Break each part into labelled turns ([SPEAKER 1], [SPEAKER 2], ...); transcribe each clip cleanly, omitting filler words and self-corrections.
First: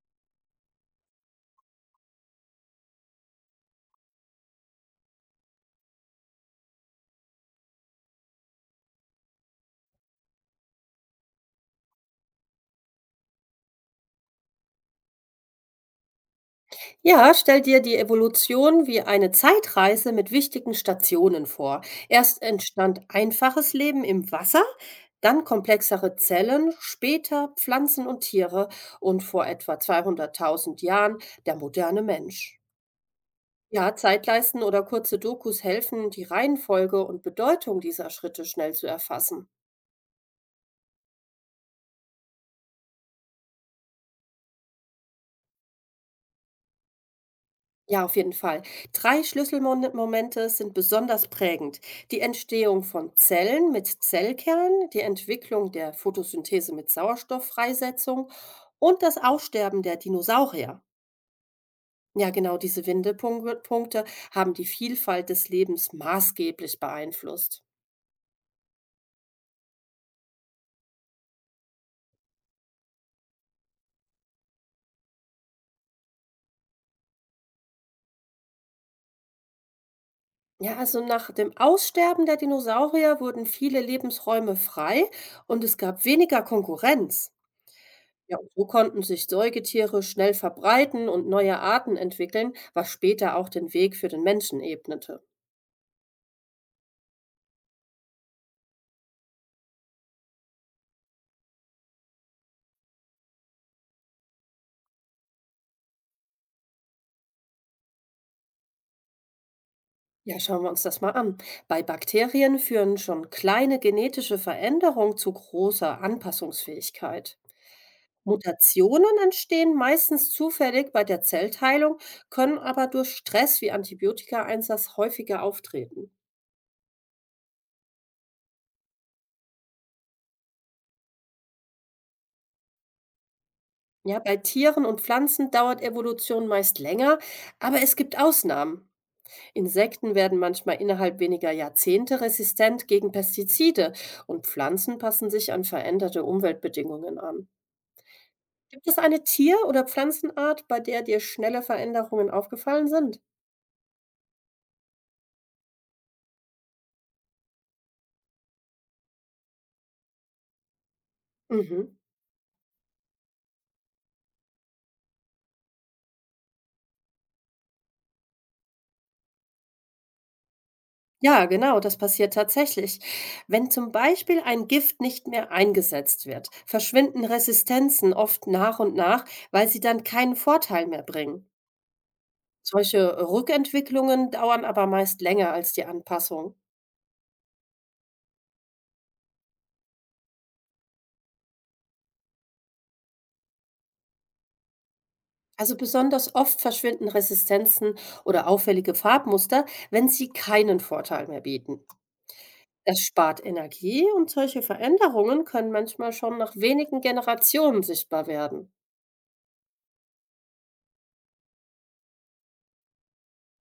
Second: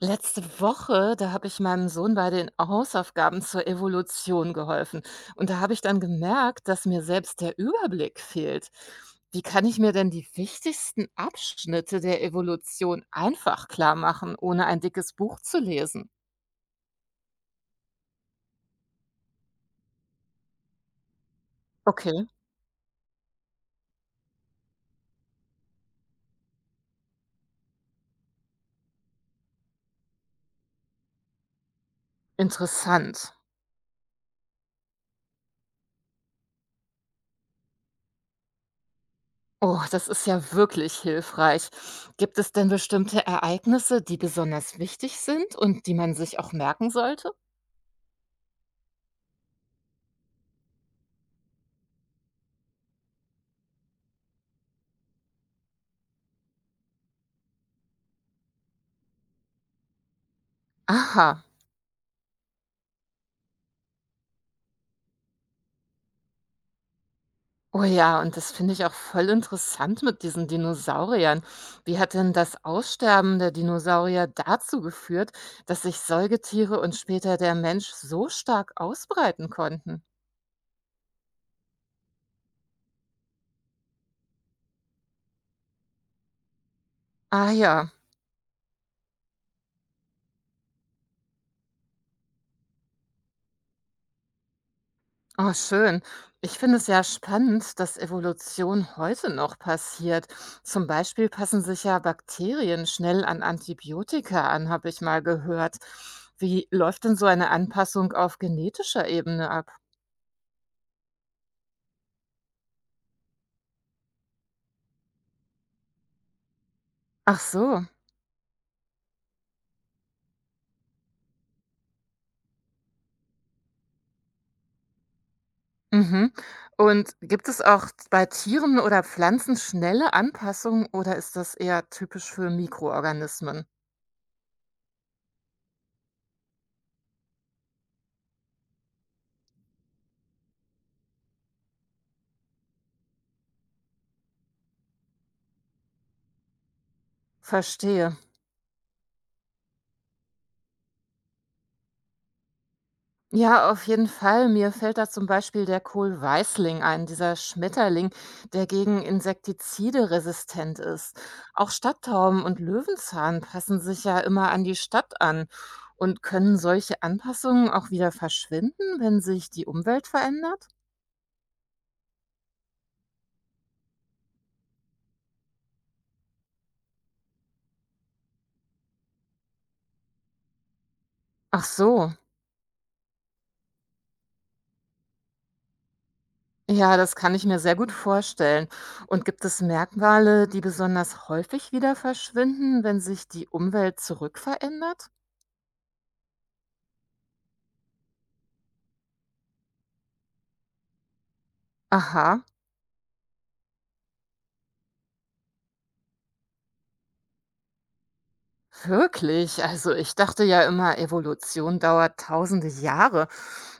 [SPEAKER 1] Letzte Woche, da habe ich meinem Sohn bei den Hausaufgaben zur Evolution geholfen. Und da habe ich dann gemerkt, dass mir selbst der Überblick fehlt. Wie kann ich mir denn die wichtigsten Abschnitte der Evolution einfach klar machen, ohne ein dickes Buch zu lesen?
[SPEAKER 2] Ja, stell dir die Evolution wie eine Zeitreise mit wichtigen Stationen vor.
[SPEAKER 1] Okay,
[SPEAKER 2] Erst entstand einfaches Leben im Wasser, dann komplexere Zellen, später Pflanzen und Tiere und vor etwa 200.000 Jahren der moderne Mensch.
[SPEAKER 1] interessant.
[SPEAKER 2] Ja, Zeitleisten oder kurze Dokus helfen, die Reihenfolge und Bedeutung dieser Schritte schnell zu erfassen.
[SPEAKER 1] Oh, das ist ja wirklich hilfreich. Gibt es denn bestimmte Ereignisse, die besonders wichtig sind und die man sich auch merken sollte?
[SPEAKER 2] Ja, auf jeden Fall. Drei Schlüsselmomente sind besonders prägend. Die Entstehung von Zellen mit Zellkern, die Entwicklung der Photosynthese mit Sauerstofffreisetzung und das Aussterben der Dinosaurier.
[SPEAKER 1] Aha.
[SPEAKER 2] Ja, genau diese Wendepunkte haben die Vielfalt des Lebens maßgeblich beeinflusst.
[SPEAKER 1] Oh ja, und das finde ich auch voll interessant mit diesen Dinosauriern. Wie hat denn das Aussterben der Dinosaurier dazu geführt, dass sich Säugetiere und später der Mensch so stark ausbreiten konnten?
[SPEAKER 2] Ja, also nach dem Aussterben der Dinosaurier wurden viele Lebensräume frei und es gab weniger Konkurrenz.
[SPEAKER 1] Ah ja,
[SPEAKER 2] Ja, und so konnten sich Säugetiere schnell verbreiten und neue Arten entwickeln, was später auch den Weg für den Menschen ebnete.
[SPEAKER 1] oh schön. Ich finde es ja spannend, dass Evolution heute noch passiert. Zum Beispiel passen sich ja Bakterien schnell an Antibiotika an, habe ich mal gehört. Wie läuft denn so eine Anpassung auf genetischer Ebene ab?
[SPEAKER 2] Ja, schauen wir uns das mal an. Bei Bakterien führen schon kleine genetische Veränderungen zu großer Anpassungsfähigkeit.
[SPEAKER 1] Ach so.
[SPEAKER 2] Mutationen entstehen meistens zufällig bei der Zellteilung, können aber durch Stress wie Antibiotikaeinsatz häufiger auftreten.
[SPEAKER 1] Mhm. Und gibt es auch bei Tieren oder Pflanzen schnelle Anpassungen oder ist das eher typisch für Mikroorganismen?
[SPEAKER 2] Ja, bei Tieren und Pflanzen dauert Evolution meist länger, aber es gibt Ausnahmen. Insekten werden manchmal innerhalb weniger Jahrzehnte resistent gegen Pestizide und Pflanzen passen sich an veränderte Umweltbedingungen an.
[SPEAKER 1] Verstehe.
[SPEAKER 2] Gibt es eine Tier- oder Pflanzenart, bei der dir schnelle Veränderungen aufgefallen sind?
[SPEAKER 1] Ja, auf jeden Fall. Mir fällt da zum Beispiel der Kohlweißling ein, dieser Schmetterling, der gegen Insektizide resistent ist. Auch
[SPEAKER 2] Mhm.
[SPEAKER 1] Stadttauben und Löwenzahn passen sich ja immer an die Stadt an. Und können solche Anpassungen auch wieder verschwinden, wenn sich die Umwelt verändert?
[SPEAKER 2] Ja, genau, das passiert tatsächlich. Wenn zum Beispiel ein Gift nicht mehr eingesetzt wird, verschwinden Resistenzen oft nach und nach, weil sie dann keinen Vorteil mehr bringen.
[SPEAKER 1] Ach so.
[SPEAKER 2] Solche Rückentwicklungen dauern aber meist länger als die Anpassung.
[SPEAKER 1] Ja, das kann ich mir sehr gut vorstellen. Und gibt es Merkmale, die besonders häufig wieder verschwinden, wenn sich die Umwelt zurückverändert?
[SPEAKER 2] Also besonders oft verschwinden Resistenzen oder auffällige Farbmuster, wenn sie keinen Vorteil mehr bieten.
[SPEAKER 1] Aha,
[SPEAKER 2] Das spart Energie und solche Veränderungen können manchmal schon nach wenigen Generationen sichtbar werden.
[SPEAKER 1] wirklich. Also ich dachte ja immer, Evolution dauert tausende Jahre.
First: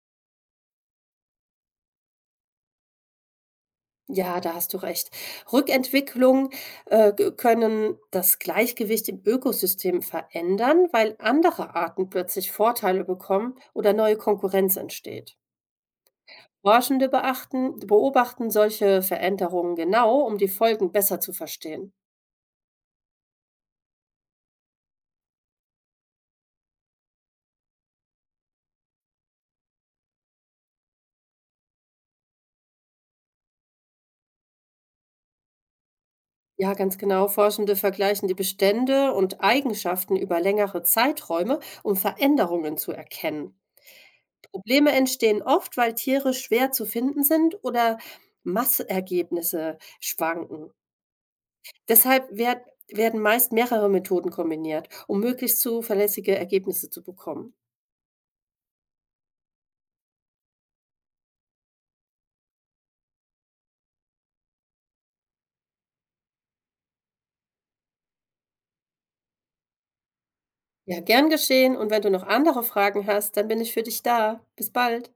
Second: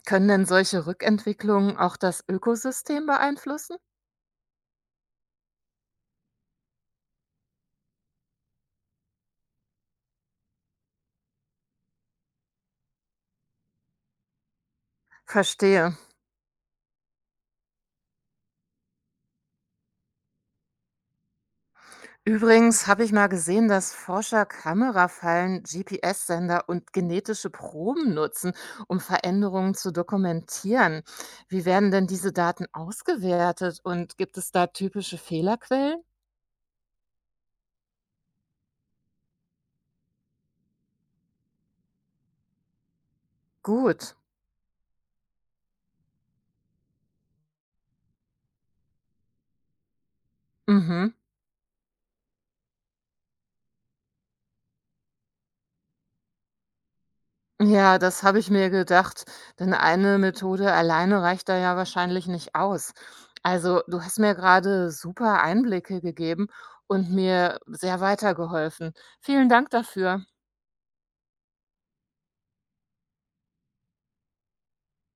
[SPEAKER 1] Können denn solche Rückentwicklungen auch das Ökosystem beeinflussen?
[SPEAKER 2] Ja, da hast du recht. Rückentwicklungen können das Gleichgewicht im Ökosystem verändern, weil andere Arten plötzlich Vorteile bekommen oder neue Konkurrenz entsteht.
[SPEAKER 1] Verstehe.
[SPEAKER 2] Forschende beobachten solche Veränderungen genau, um die Folgen besser zu verstehen.
[SPEAKER 1] Übrigens habe ich mal gesehen, dass Forscher Kamerafallen, GPS-Sender und genetische Proben nutzen, um Veränderungen zu dokumentieren. Wie werden denn diese Daten ausgewertet und gibt es da typische Fehlerquellen?
[SPEAKER 2] Ja, ganz genau. Forschende vergleichen die Bestände und Eigenschaften über längere Zeiträume, um Veränderungen zu erkennen.
[SPEAKER 1] Gut.
[SPEAKER 2] Probleme entstehen oft, weil Tiere schwer zu finden sind oder Massergebnisse schwanken.
[SPEAKER 1] Mhm.
[SPEAKER 2] Deshalb werden meist mehrere Methoden kombiniert, um möglichst zuverlässige Ergebnisse zu bekommen.
[SPEAKER 1] Ja, das habe ich mir gedacht, denn eine Methode alleine reicht da ja wahrscheinlich nicht aus. Also, du hast mir gerade super Einblicke gegeben und mir sehr weitergeholfen. Vielen Dank dafür.
[SPEAKER 2] Ja, gern geschehen. Und wenn du noch andere Fragen hast, dann bin ich für dich da. Bis bald.